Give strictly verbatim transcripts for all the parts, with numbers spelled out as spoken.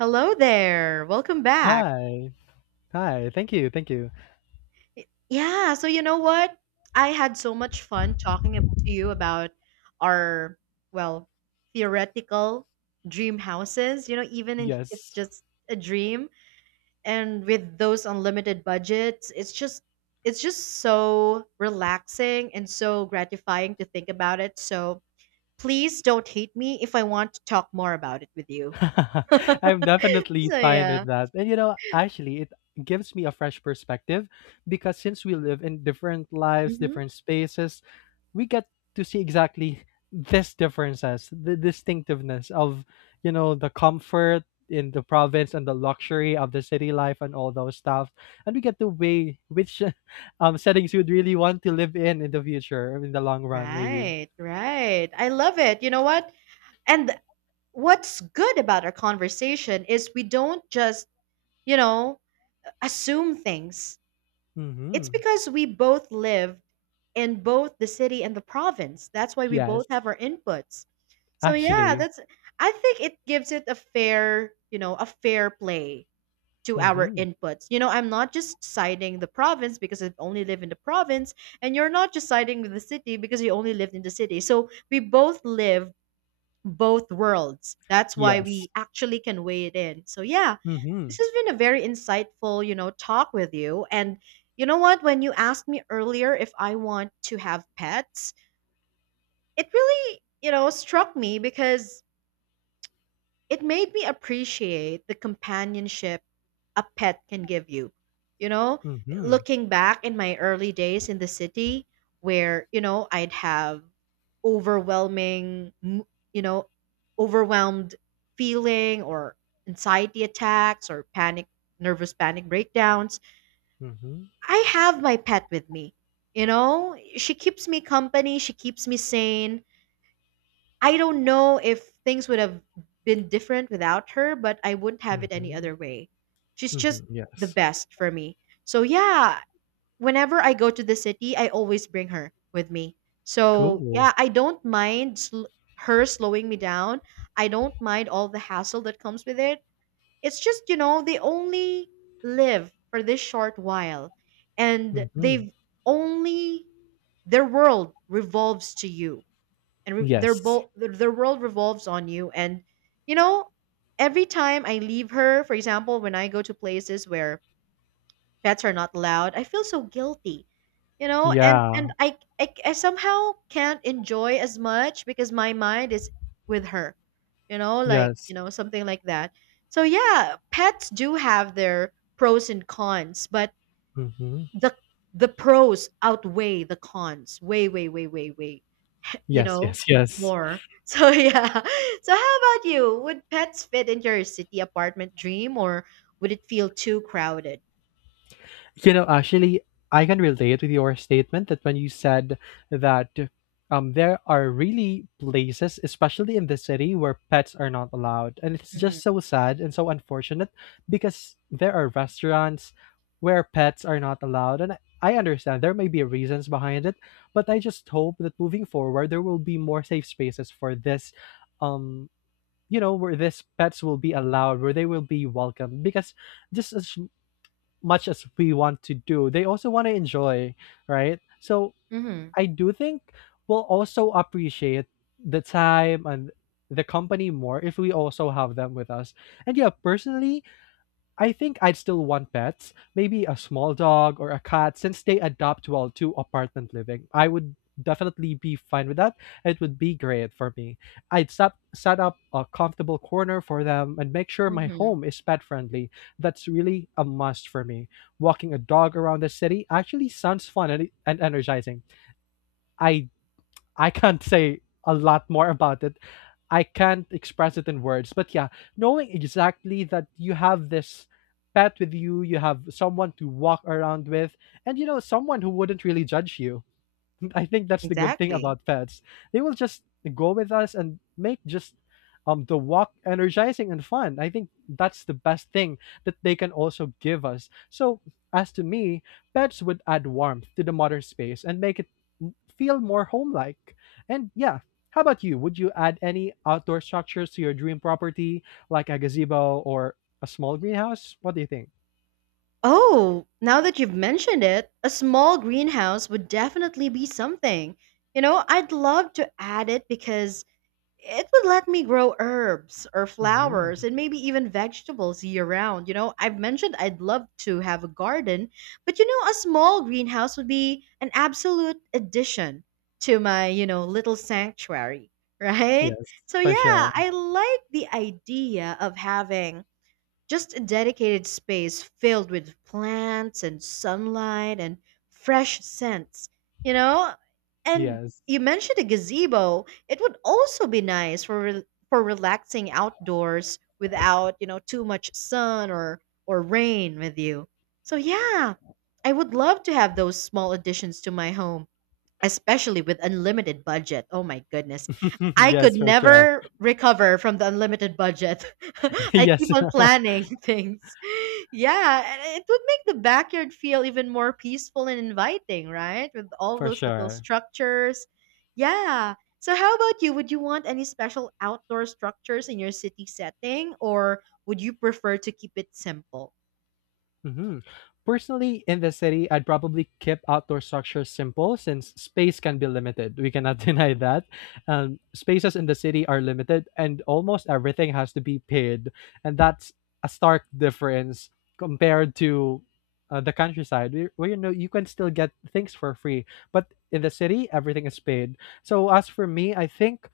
Hello there. Welcome back. Hi. Hi. Thank you. Thank you. Y- Yeah, so you know what? I had so much fun talking ab- to you about our, well, theoretical dream houses, you know, even in, if Yes. just a dream and with those unlimited budgets, it's just it's just so relaxing and so gratifying to think about it. So please don't hate me if I want to talk more about it with you. I'm definitely So fine yeah. with that. And you know, actually, it gives me a fresh perspective because since we live in different lives, Mm-hmm. different spaces, we get to see exactly this differences, the distinctiveness of, you know, the comfort in the province and the luxury of the city life and all those stuff. And we get to weigh which um settings you'd really want to live in in the future, in the long run, maybe. Right, right. I love it. You know what? And what's good about our conversation is we don't just, you know, assume things. It's Mm-hmm. because we both live in both the city and the province. That's why we both Yes, have our inputs. So yeah, actually. that's I think it gives it a fair, you know, a fair play to our Mhm. inputs. You know, I'm not just citing the province because I only live in the province, and you're not just citing the city because you only lived in the city. So we both live both worlds. That's why Yes. we actually can weigh it in. So yeah, this Mhm. has been a very insightful, you know, talk with you. And you know what? When you asked me earlier if I want to have pets, it really, you know, struck me because it made me appreciate the companionship a pet can give you. You know, Mhm. looking back in my early days in the city where, you know, I'd have overwhelming, m- you know, overwhelmed feeling or anxiety attacks or panic, nervous panic breakdowns. Mhm. I have my pet with me. You know, she keeps me company, she keeps me sane, I don't know if things would have been different without her, but I wouldn't have it any Mhm. other way. She's just Mhm. the Yes. best for me. So yeah, whenever I go to the city, I always bring her with me. So Cool. yeah, I don't mind sl- her slowing me down. I don't mind all the hassle that comes with it. It's just, you know, they only live for this short while and Mhm. they've only their world revolves to you and re- their Yes. both their their world revolves on you. And you know, every time I leave her, for example, when I go to places where pets are not allowed, I feel so guilty. you know and Yeah. and i i, I somehow can't enjoy as much because my mind is with her, you know like Yes. you know something like that. So yeah, pets do have their pros and cons, but Mhm. the the pros outweigh the cons way, way, way, way, way you Yes, know yes, yes. more. so yeah, so how about you? Would pets fit into your city apartment dream or would it feel too crowded? You know, actually, I can relate with your statement that when you said that um, there are really places, especially in the city, where pets are not allowed. And it's Mm-hmm. just so sad and so unfortunate because there are restaurants where pets are not allowed. And I understand there may be reasons behind it, but I just hope that moving forward, there will be more safe spaces for this. Um, you know where this pets will be allowed where they will be welcome because just as much as we want to do, they also want to enjoy, right? So Mm-hmm. I do think we'll also appreciate the time and the company more if we also have them with us. And yeah, personally, I think I'd still want pets, maybe a small dog or a cat since they adapt well to apartment living. I would definitely be fine with that. It would be great for me. I'd set, set up a comfortable corner for them and make sure my Mm-hmm. home is pet friendly. That's really a must for me. Walking a dog around the city actually sounds fun and, and energizing. I I can't say a lot more about it. I can't express it in words. But yeah, knowing exactly that you have this pet with you, you have someone to walk around with, and you know, someone who wouldn't really judge you. I think that's the good thing Exactly. about pets. They will just go with us and make just um the walk energizing and fun. I think that's the best thing that they can also give us. So as to me, pets would add warmth to the modern space and make it m- feel more home-like. And yeah, how about you? Would you add any outdoor structures to your dream property, like a gazebo or a small greenhouse? What do you think? Oh, now that you've mentioned it, a small greenhouse would definitely be something, you know, I'd love to add it because it would let me grow herbs or Hmm. flowers and maybe even vegetables year round. You know, I've mentioned I'd love to have a garden, but you know, a small greenhouse would be an absolute addition to my, you know, little sanctuary, right? Yes, So, for yeah, sure. I like the idea of having just a dedicated space filled with plants and sunlight and fresh scents, you know? And Yes. you mentioned a gazebo. It would also be nice for re- for relaxing outdoors without, you know, too much sun or or rain with you. So yeah, I would love to have those small additions to my home, especially with unlimited budget. Oh my goodness. I could Yes, for sure. never recover from the unlimited budget. I keep Yes, on planning things. Yeah, and it would make the backyard feel even more peaceful and inviting, right? With all for those little sure. structures. Yeah. So how about you? Would you want any special outdoor structures in your city setting or would you prefer to keep it simple? Hmm. Personally, in the city, I'd probably keep outdoor structures simple since space can be limited. We cannot deny that. Um, spaces in the city are limited, and almost everything has to be paid, and that's a stark difference compared to uh, the countryside, where, where you know you can still get things for free. But in the city, everything is paid. So as for me, I think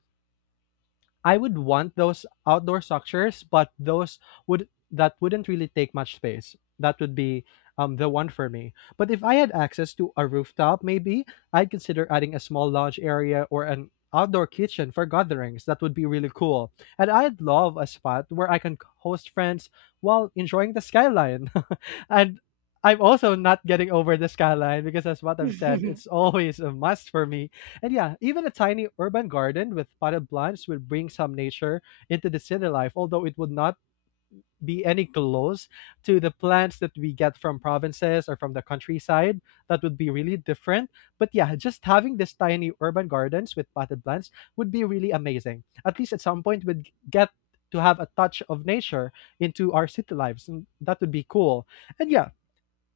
I would want those outdoor structures, but those would that wouldn't really take much space. That would be um, the one for me. But if I had access to a rooftop, maybe I'd consider adding a small lounge area or an outdoor kitchen for gatherings. That would be really cool. And I'd love a spot where I can host friends while enjoying the skyline. And I'm also not getting over the skyline because, as what I've said, it's always a must for me. And yeah, even a tiny urban garden with potted plants will bring some nature into the city life, although it would not be any close to the plants that we get from provinces or from the countryside. That would be really different. But yeah, just having this tiny urban gardens with potted plants would be really amazing. At least at some point we'd get to have a touch of nature into our city lives. And that would be cool. And yeah,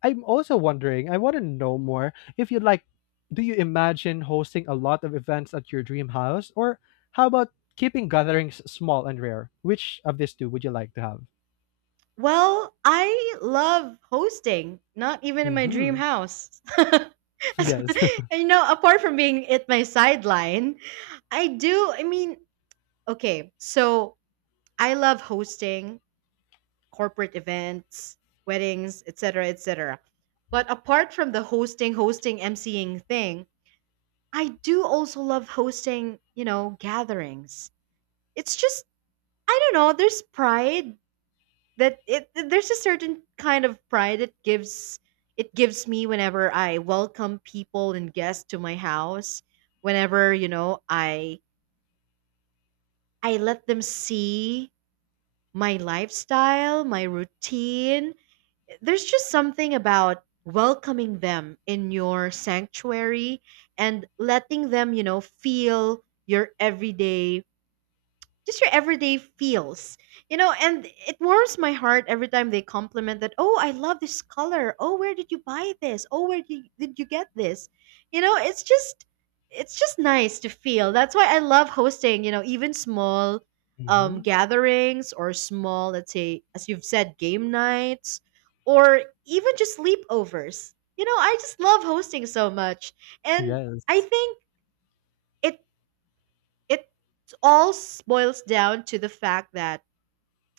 I'm also wondering, I want to know more if you'd like, do you imagine hosting a lot of events at your dream house? Or how about keeping gatherings small and rare? Which of these two would you like to have? Well, I love hosting, not even in my dream Hmm. house. Yes. And, you know, apart from being it my sideline, I do, I mean, okay, so I love hosting corporate events, weddings, et cetera, et cetera. But apart from the hosting, hosting, emceeing thing, I do also love hosting, you know, gatherings. It's just, I don't know, there's pride that it there's a certain kind of pride it gives it gives me whenever I welcome people and guests to my house. Whenever, you know, I I let them see my lifestyle, my routine, there's just something about welcoming them in your sanctuary and letting them, you know, feel your everyday just your everyday feels, you know. And it warms my heart every time they compliment that, oh, I love this color, oh, where did you buy this, oh, where did you, did you get this, you know. It's just it's just nice to feel. That's why I love hosting, you know, even small um Hmm. gatherings or small, let's say, as you've said, game nights or even just sleepovers. You know, I just love hosting so much. And I Yes. think it it all boils down to the fact that,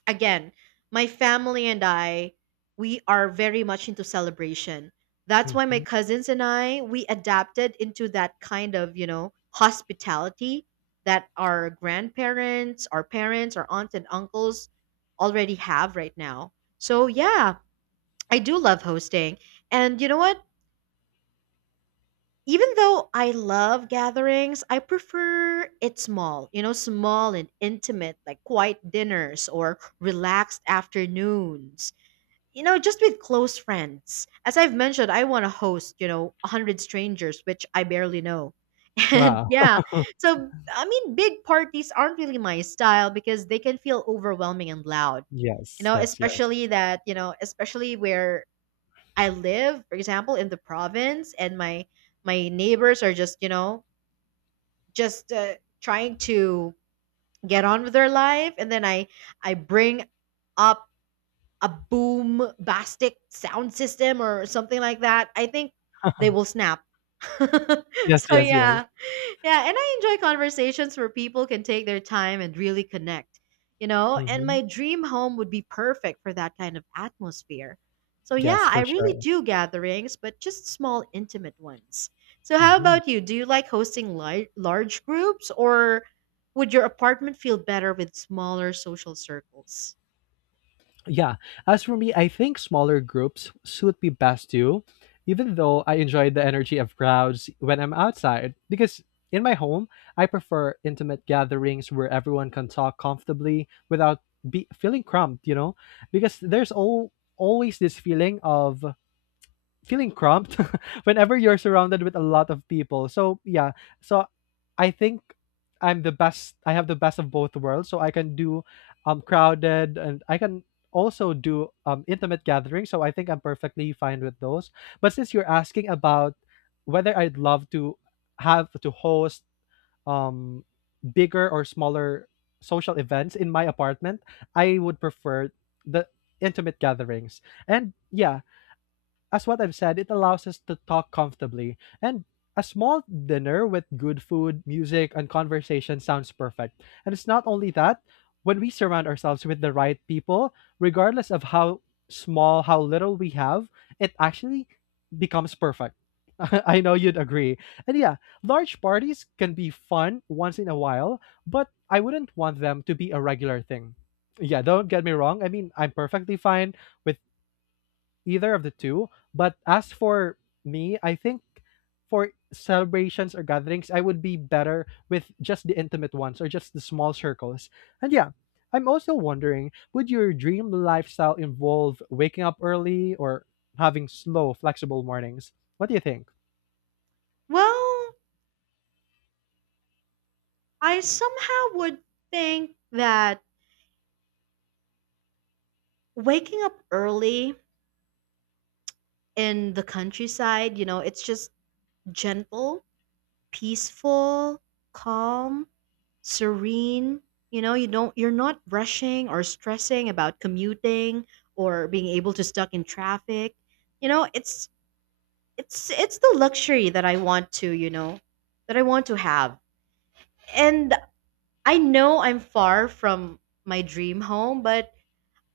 again, my family and I, we are very much into celebration. That's why my Hmm. cousins and I, we adapted into that kind of, you know, hospitality that our grandparents, our parents, our aunts and uncles already have right now. So, yeah, I do love hosting. And you know what? Even though I love gatherings, I prefer it small, you know, small and intimate, like quiet dinners or relaxed afternoons, you know, just with close friends. As I've mentioned, I want to host, you know, a hundred strangers, which I barely know. And Wow. yeah, so I mean, big parties aren't really my style because they can feel overwhelming and loud, you Yes, know, yes, yes. especially that, you know, especially where I live, for example, in the province, and my my neighbors are just, you know, just uh, trying to get on with their life, and then I I bring up a boom bastic sound system or something like that, I think they will snap. Yes, so yes, yes. yeah. Yeah, and I enjoy conversations where people can take their time and really connect, you know? And Hmm. my dream home would be perfect for that kind of atmosphere. So yeah, Yes, I for really sure. do gatherings, but just small intimate ones. So how Hmm. about you? Do you like hosting large large groups or would your apartment feel better with smaller social circles? Yeah. As for me, I think smaller groups suit me best too, even though I enjoy the energy of crowds when I'm outside. Because in my home, I prefer intimate gatherings where everyone can talk comfortably without be feeling cramped, you know? Because there's all always this feeling of feeling cramped whenever you're surrounded with a lot of people. So yeah, so I think I'm the best. I have the best of both worlds. So I can do um crowded, and I can also do um intimate gatherings. So I think I'm perfectly fine with those. But since you're asking about whether I'd love to have to host um bigger or smaller social events in my apartment, I would prefer the intimate gatherings. And yeah, as what I've said, it allows us to talk comfortably. And a small dinner with good food, music, and conversation sounds perfect. And it's not only that, when we surround ourselves with the right people, regardless of how small, how little we have, it actually becomes perfect. I know you'd agree. And yeah, large parties can be fun once in a while, but I wouldn't want them to be a regular thing. Yeah, don't get me wrong. I mean, I'm perfectly fine with either of the two. But as for me, I think for celebrations or gatherings, I would be better with just the intimate ones or just the small circles. And yeah, I'm also wondering would your dream lifestyle involve waking up early or having slow, flexible mornings? What do you think? Well, I somehow would think that waking up early in the countryside, you know, it's just gentle, peaceful, calm, serene. You know, you don't you're not rushing or stressing about commuting or being able to stuck in traffic. You know, it's it's it's the luxury that I want to, you know, that I want to have. And I know I'm far from my dream home, but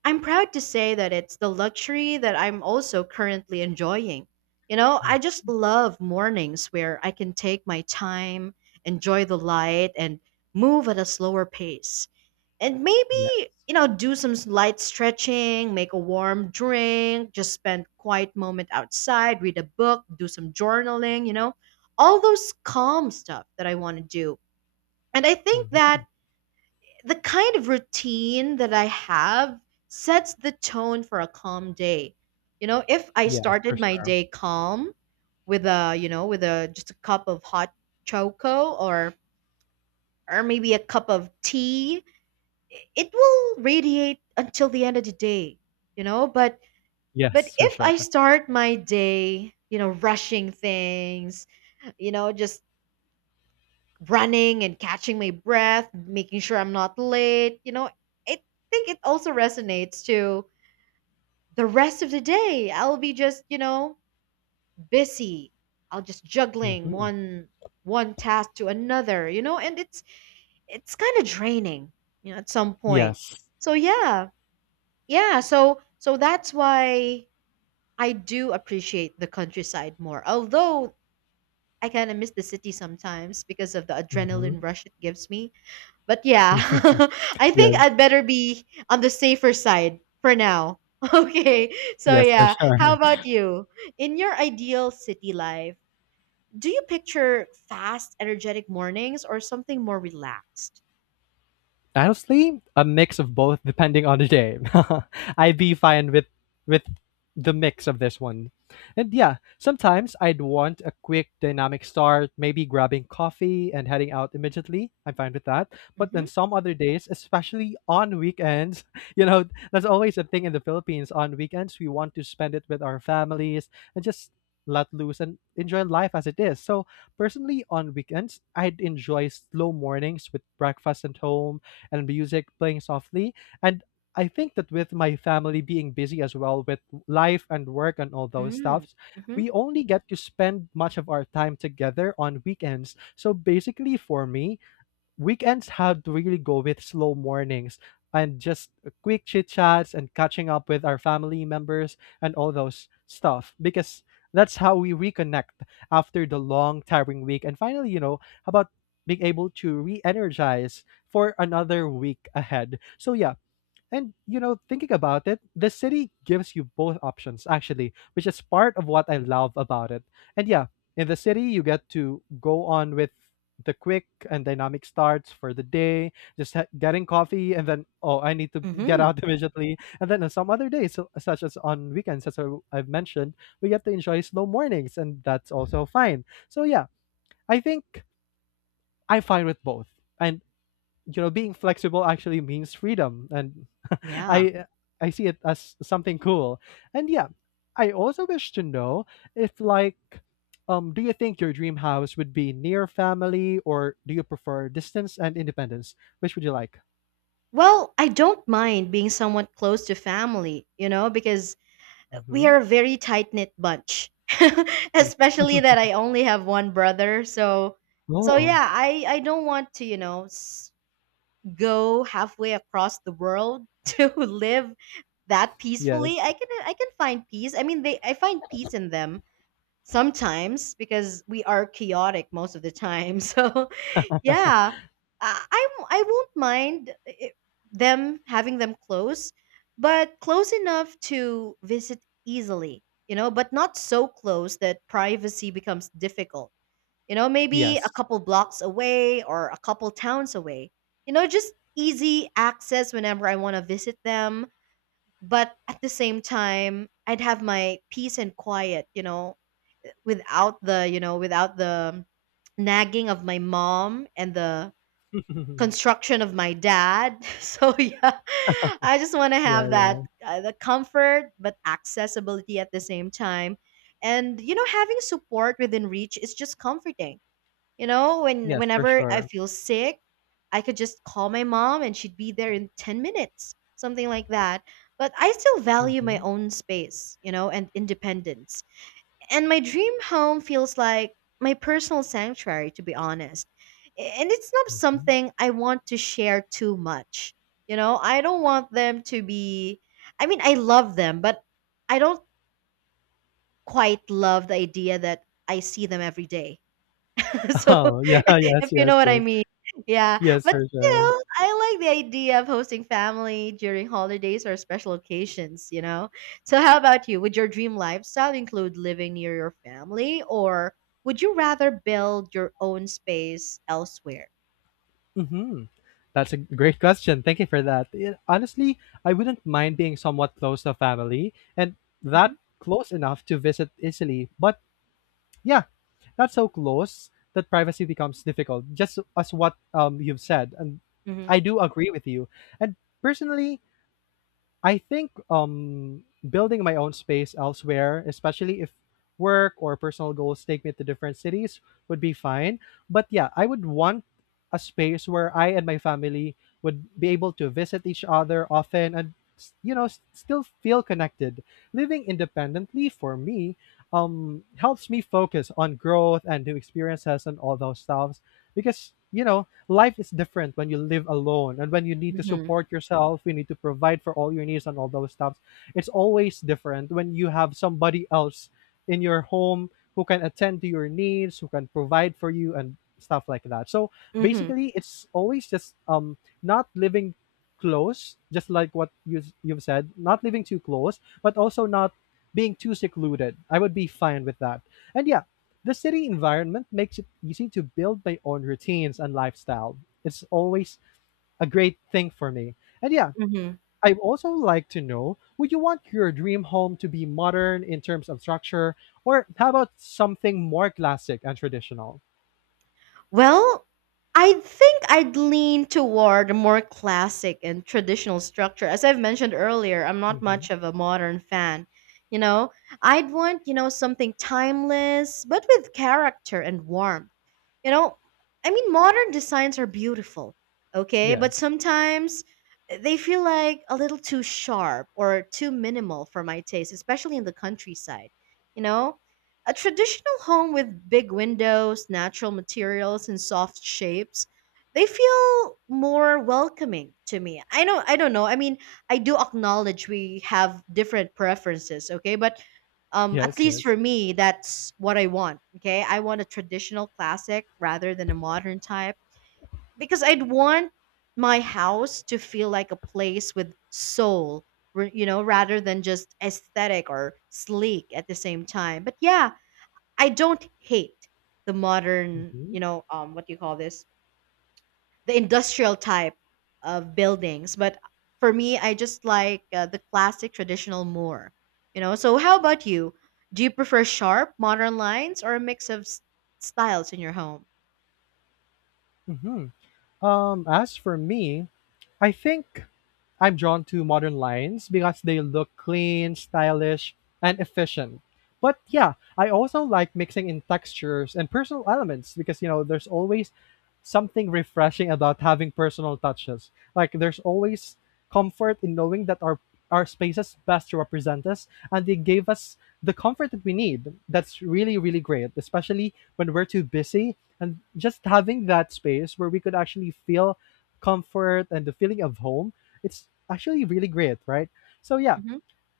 I'm proud to say that it's the luxury that I'm also currently enjoying. You know, I Mm. just love mornings where I can take my time, enjoy the light, and move at a slower pace. And Yes. maybe, you know, do some s- light stretching, make a warm drink, just spend quiet moment outside, read a book, do some journaling, you know, all those calm stuff that I want to do. And I think that Hmm. the kind of routine that I have sets the tone for a calm day. You know, if I Yes, for started my sure. day calm with a, you know, with a just a cup of hot choco or or maybe a cup of tea, i- it will radiate until the end of the day, you know, but but Yes, for if I sure. start my day, you know, rushing things, you know, just running and catching my breath, making sure I'm not late. You know, I think it also resonates to the rest of the day. I'll be just, you know, busy. I'll just juggling Hmm. one one task to another, you know, and it's it's kind of draining, you know, at some point. Yes. So yeah. Yeah, so so that's why I do appreciate the countryside more. Although I kind of miss the city sometimes because of the Hmm. adrenaline rush it gives me. But yeah, I think Yes. I'd better be on the safer side for now. Okay, so Yes, for yeah, how sure. about you? In your ideal city life, do you picture fast, energetic mornings or something more relaxed? Honestly, a mix of both depending on the day. I'd be fine with with the mix of this one. And yeah, sometimes I'd want a quick dynamic start, maybe grabbing coffee and heading out immediately. I'm fine with that. But then Mhm. some other days, especially on weekends, you know, that's always a thing in the Philippines. On weekends we want to spend it with our families and just let loose and enjoy life as it is. So personally, on weekends I'd enjoy slow mornings with breakfast at home and music playing softly. And I think that with my family being busy as well with life and work and all those Mm. stuffs, Mhm. we only get to spend much of our time together on weekends. So basically, for me, weekends have to really go with slow mornings and just quick chit chats and catching up with our family members and all those stuff because that's how we reconnect after the long tiring week and finally, you know, how about being able to re-energize for another week ahead? So yeah. And you know, thinking about it, the city gives you both options actually, which is part of what I love about it. And yeah, in the city you get to go on with the quick and dynamic starts for the day, just ha- getting coffee and then, oh, I need to get Mhm. out immediately. And then on some other days, so- such as on weekends, as I- I've mentioned, we get to enjoy slow mornings, and that's also fine. So yeah, I think I fight with both. And you know, being flexible actually means freedom. And Yeah. i i see it as something cool. And yeah, I also wish to know if like um do you think your dream house would be near family or do you prefer distance and independence? Which would you like? Well, I don't mind being somewhat close to family, you know, because we Hmm. are a very tight-knit bunch. Especially that I only have one brother, so so Oh, yeah, I I don't want to, you know, s- go halfway across the world to live that yes, peacefully. I can I can find peace. I mean, they I find peace in them sometimes because we are chaotic most of the time. So Yeah. I I w- I won't mind i- them having them close, but close enough to visit easily, you know, but not so close that privacy becomes difficult. You know, maybe a yes. couple blocks away or a couple towns away. You know, just easy access whenever I want to visit them, but at the same time, I'd have my peace and quiet, you know, without the, you know, without the nagging of my mom and the construction of my dad. So yeah, I just want to Yeah, have that yeah. uh, the comfort but accessibility at the same time. And you know, having support within reach is just comforting. You know, when Yes, for whenever I sure. feel sick, I could just call my mom and she'd be there in ten minutes, something like that. But I still value my Hmm. own space, you know, and independence. And my dream home feels like my personal sanctuary, to be honest. And it's not something I want to share too much. You know, I don't want them to be, I mean, I love them, but I don't quite love the idea that I see them every day. So, Oh, yeah. Yes, if you yes, know what I yes. mean. Yeah, Yes, but for sure. still, I like the idea of hosting family during holidays or special occasions, you know? So, how about you? Would your dream lifestyle include living near your family, or would you rather build your own space elsewhere? Hmm. That's a great question. Thank you for that. Yeah, honestly, I wouldn't mind being somewhat close to family and Mm-hmm. that close enough to visit easily. But yeah, not so close that privacy becomes difficult, just as what um, you've said. And Mm-hmm. I do agree with you. And personally, I think um building my own space elsewhere, especially if work or personal goals take me to different cities would be fine. But yeah, I would want a space where I and my family would be able to visit each other often and s- you know s- still feel connected. Living independently for me um helps me focus on growth and new experiences and all those stuffs, because you know life is different when you live alone, and when you need to support yourself you need to provide for all your needs and all those stuff. It's always different when you have somebody else in your home who can attend to your needs, who can provide for you and stuff like that. So Mm-hmm. basically it's always just um not living close, just like what you you've said, not living too close but also not being too secluded. I would be fine with that. And yeah, the city environment makes it easy to build my own routines and lifestyle. It's always a great thing for me. And yeah, Mm-hmm. I'd also like to know, would you want your dream home to be modern in terms of structure, or how about something more classic and traditional? Well, I think I'd lean toward a more classic and traditional structure. As I've mentioned earlier, I'm not Hmm. much of a modern fan. You know, I'd want, you know, something timeless, but with character and warmth. You know, I mean, modern designs are beautiful, okay? But Yes, sometimes eh, they feel like a little too sharp or too minimal for my taste, especially in the countryside. You know, a traditional home with big windows, natural materials, and soft shapes, they feel more welcoming to me. I know, I don't know. I mean, I do acknowledge we have different preferences, okay? But um, at yes, least for yes. me, that's what I want. Okay. I want a traditional classic rather than a modern type because I'd want my house to feel like a place with soul, r- you know, rather than just aesthetic or sleek at the same time. But yeah, I don't hate the modern, Hmm. you know, um, what do you call this? The industrial type of buildings. But for me, I just like uh, the classic traditional more. You know. So how about you? Do you prefer sharp modern lines or a mix of s- styles in your home? Hmm. Um, as for me, I think I'm drawn to modern lines because they look clean, stylish, and efficient. But yeah, I also like mixing in textures and personal elements, because you know there's always something refreshing about having personal touches. Like there's always comfort in knowing that our our spaces best represent us and they gave us the comfort that we need. That's really, really great, especially when we're too busy, and just having that space where we could actually feel comfort and the feeling of home, it's actually really great, right? So yeah, Mm-hmm.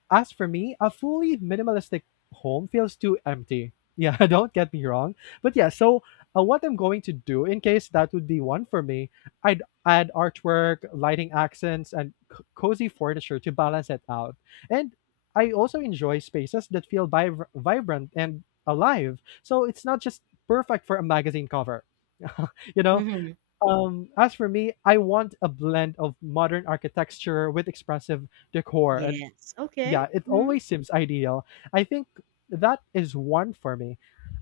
as for me, a fully minimalistic home feels too empty. Yeah, don't get me wrong. But yeah, so uh, What I'm going to do, in case that would be one for me, I'd add artwork, lighting accents, and c- cozy furniture to balance it out. And I also enjoy spaces that feel vib- vibrant and alive, so it's not just perfect for a magazine cover. you know, Mm-hmm. um, as for me, I want a blend of modern architecture with expressive decor, and Yes. Okay. yeah, it Mm-hmm. always seems ideal. I think that is one for me.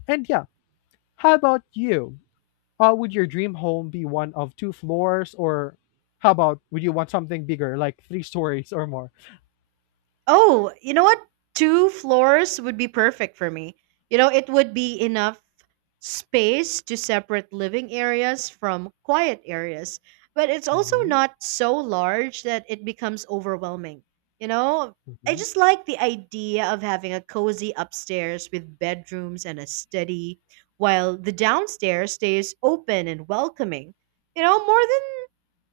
And yeah, how about you? Uh, would your dream home be one of two floors, or how about would you want something bigger, like three stories or more? Oh, you know what? Two floors would be perfect for me. You know, it would be enough space to separate living areas from quiet areas, but it's also Mm-hmm, not so large that it becomes overwhelming. You know, I mm-hmm, just like the idea of having a cozy upstairs with bedrooms and a study, while the downstairs stays open and welcoming. You know, more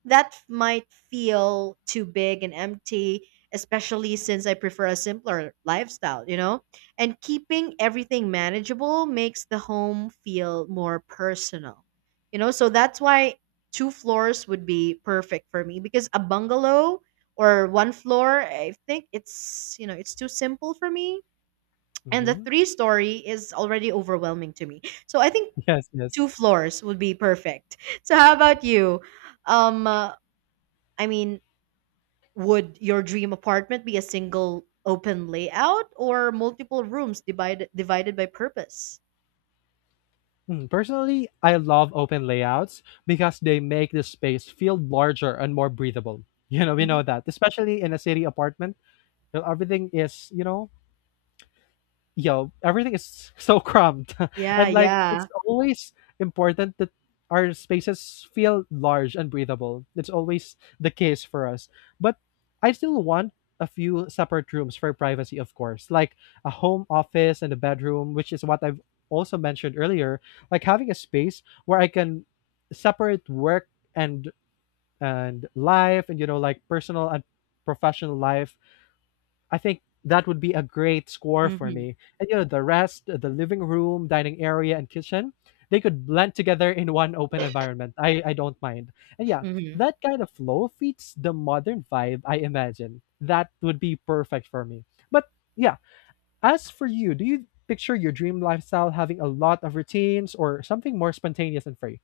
that might feel too big and empty, especially since I prefer a simpler lifestyle, you know? And keeping everything manageable makes the home feel more personal, you know? So that's why two floors would be perfect for me because a bungalow or one floor, I think it's, you know, it's too simple for me. And the mm-hmm. three story is already overwhelming to me. So I think Yes, yes. two floors would be perfect. So how about you? Um, uh, I mean, would your dream apartment be a single open layout or multiple rooms divided divided by purpose? Mm. Personally, I love open layouts because they make the space feel larger and more breathable. You know, we Hmm. know that, especially in a city apartment, where everything is, you know, yo, everything is so cramped. Yeah, And like it's yeah. always important that our spaces feel large and breathable. It's always the case for us. But I still want a few separate rooms for privacy, of course, like a home office and a bedroom, which is what I've also mentioned earlier. Like having a space where I can separate work and and life, and you know, like personal and professional life, I think that would be a great score for Hmm. me. And you know, the rest, uh, the living room, dining area, and kitchen, they could blend together in one open environment. I, I don't mind. And yeah, Hmm. that kind of flow fits the modern vibe, I imagine. That would be perfect for me. But yeah, as for you, do you picture your dream lifestyle having a lot of routines or something more spontaneous and free?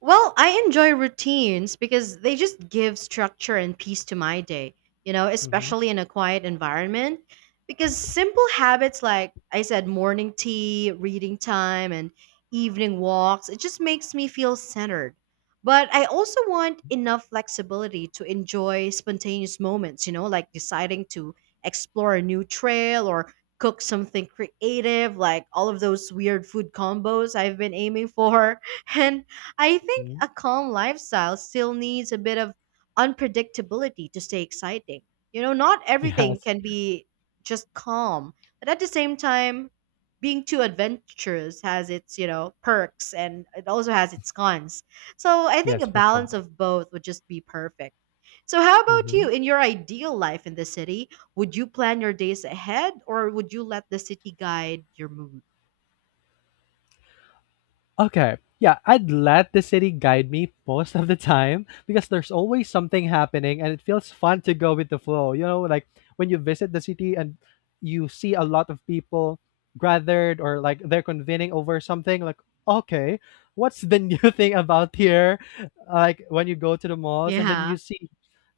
Well, I enjoy routines because they just give structure and peace to my day, you know, Mm-hmm. especially in a quiet environment. Because simple habits like I said, morning tea, reading time, and evening walks, it just makes me feel centered. But I also want enough flexibility to enjoy spontaneous moments, you know, like deciding to explore a new trail or cook something creative, like all of those weird food combos I've been aiming for. And I think Mhm. a calm lifestyle still needs a bit of unpredictability to stay exciting. You know, not everything Yes. can be just calm, but at the same time, being too adventurous has its, you know, perks and it also has its cons. So I think a Yes, for sure. balance of both would just be perfect. So how about you Mhm. in your ideal life in the city? Would you plan your days ahead or would you let the city guide your mood? Okay. Yeah, I'd let the city guide me most of the time, because there's always something happening and it feels fun to go with the flow. You know, like when you visit the city and you see a lot of people gathered, or like they're convening over something, like, okay, what's the new thing about here? Like when you go to the malls and then you Yeah. see,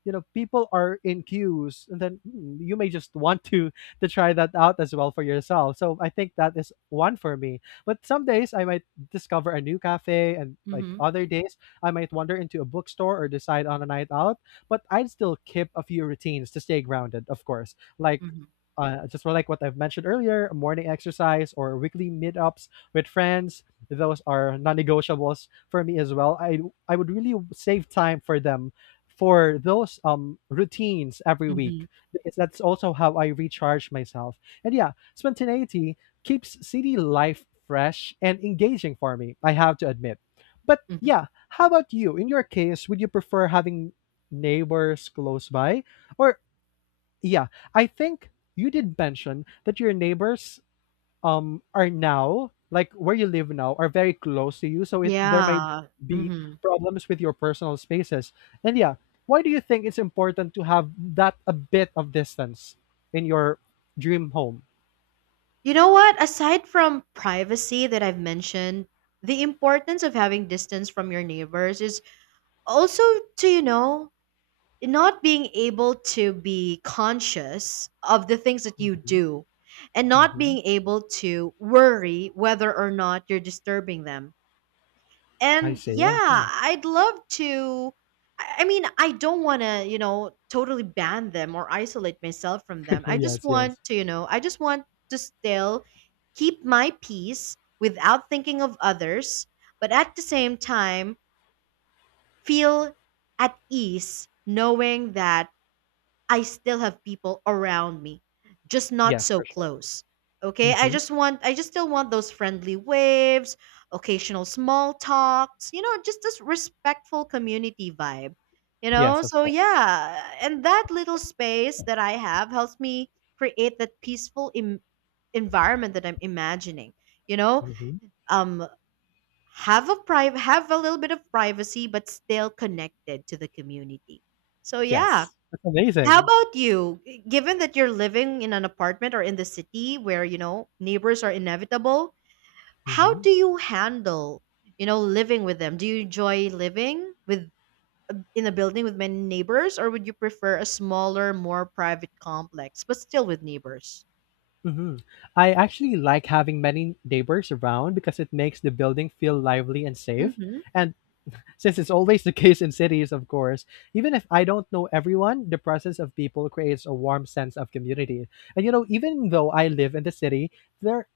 you know, people are in queues and then hmm, you may just want to to try that out as well for yourself. So I think that is one for me. But some days I might discover a new cafe, and like Mhm. other days I might wander into a bookstore or decide on a night out, but I'd still keep a few routines to stay grounded, of course. Like Mhm. uh, just like what I've mentioned earlier, morning exercise or weekly meetups with friends, those are non-negotiables for me as well. I I would really save time for them, for those um routines every week, Mhm. because that's also how I recharge myself. And yeah, spontaneity keeps city life fresh and engaging for me, I have to admit. But Mhm. yeah, how about you? In your case, would you prefer having neighbors close by? Or yeah, I think you did mention that your neighbors um are now, like where you live now, are very close to you, so it there might Yeah. be Mhm. problems with your personal spaces. And yeah, why do you think it's important to have that a bit of distance in your dream home? You know what? Aside from privacy that I've mentioned, the importance of having distance from your neighbors is also to, you know, not being able to be conscious of the things that you Hmm. do and not being able to worry whether or not you're disturbing them. I And see, yeah, I see. I'd love to. I I mean, I don't want to, you know, totally ban them or isolate myself from them. I just Yes, yes. want to, you know, I just want to still keep my peace without thinking of others, but at the same time, feel at ease knowing that I still have people around me, just not Yes, so for sure. close. Okay, I Mhm. just want, I just still want those friendly waves, occasional small talks, you know, just this respectful community vibe, you know? Yes, of So, course. yeah, and that little space that I have helps me create that peaceful Im- environment that I'm imagining, you know? Mhm. Um, have a private have a little bit of privacy but still connected to the community so yeah Yes. That's how amazing. about you? G- Given that you're living in an apartment or in the city where, you know, neighbors are inevitable, how do Mhm. you handle, you know, living with them? Do you enjoy living with in a building with many neighbors or would you prefer a smaller, more private complex but still with neighbors? Mhm. I actually like having many neighbors around because it makes the building feel lively and safe. Mhm. And since it's always the case in cities, of course. Even if I don't know everyone, the presence of people creates a warm sense of community. And you know, even though I live in the city, there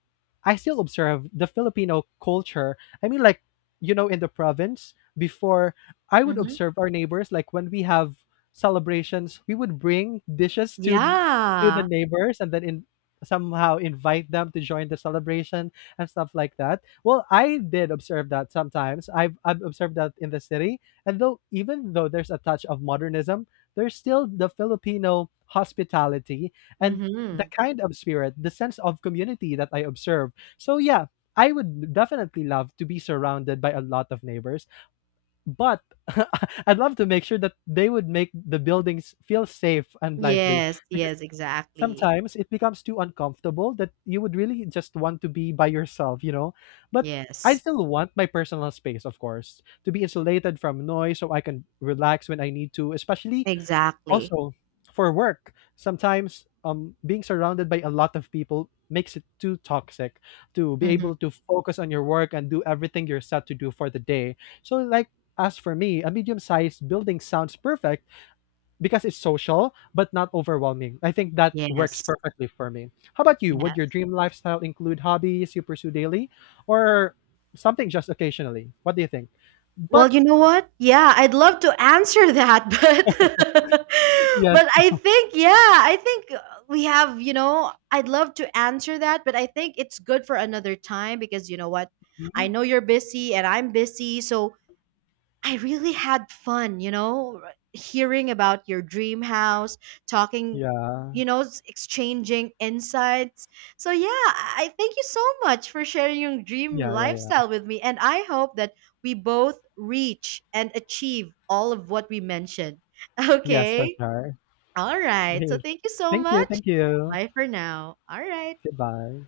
I still observe the Filipino culture. I mean like, you know, in the province, before, I would Mhm. observe our neighbors, like when we have celebrations, we would bring dishes to to the Yeah. neighbors and then in somehow invite them to join the celebration and stuff like that. Well, I did observe that sometimes. I've I've observed that in the city, and though even though there's a touch of modernism, there's still the Filipino hospitality and the Mhm. kind of spirit, the sense of community that I observe. So yeah, I would definitely love to be surrounded by a lot of neighbors, but I'd love to make sure that they would make the buildings feel safe and lively, Yes, because yes, exactly. sometimes it becomes too uncomfortable that you would really just want to be by yourself, you know? But I Yes. still want my personal space, of course, to be insulated from noise so I can relax when I need to, especially Exactly. also for work. Sometimes um, being surrounded by a lot of people makes it too toxic to be Mhm. able to focus on your work and do everything you're set to do for the day. So, like, as for me, a medium sized building sounds perfect because it's social but not overwhelming. I think that works Yes. perfectly for me. How about you? Yeah. Would your dream lifestyle include hobbies you pursue daily, or something just occasionally? What do you think? But Well, you know what? Yeah, I'd love to answer that, but yes. but I think yeah, I think uh, we have, you know, I'd love to answer that, but I think it's good for another time because you know what? I Mhm. know you're busy and I'm busy, so I really had fun, you know, r- hearing about your dream house, talking, Yeah. you know, s- exchanging insights. So, yeah, I I thank you so much for sharing your dream Yeah, yeah, yeah. lifestyle with me. And I hope that we both reach and achieve all of what we mentioned. Yes, for Okay. sure. All right. So, thank you so Thank you. much. Thank you. Bye for now. All right. Goodbye.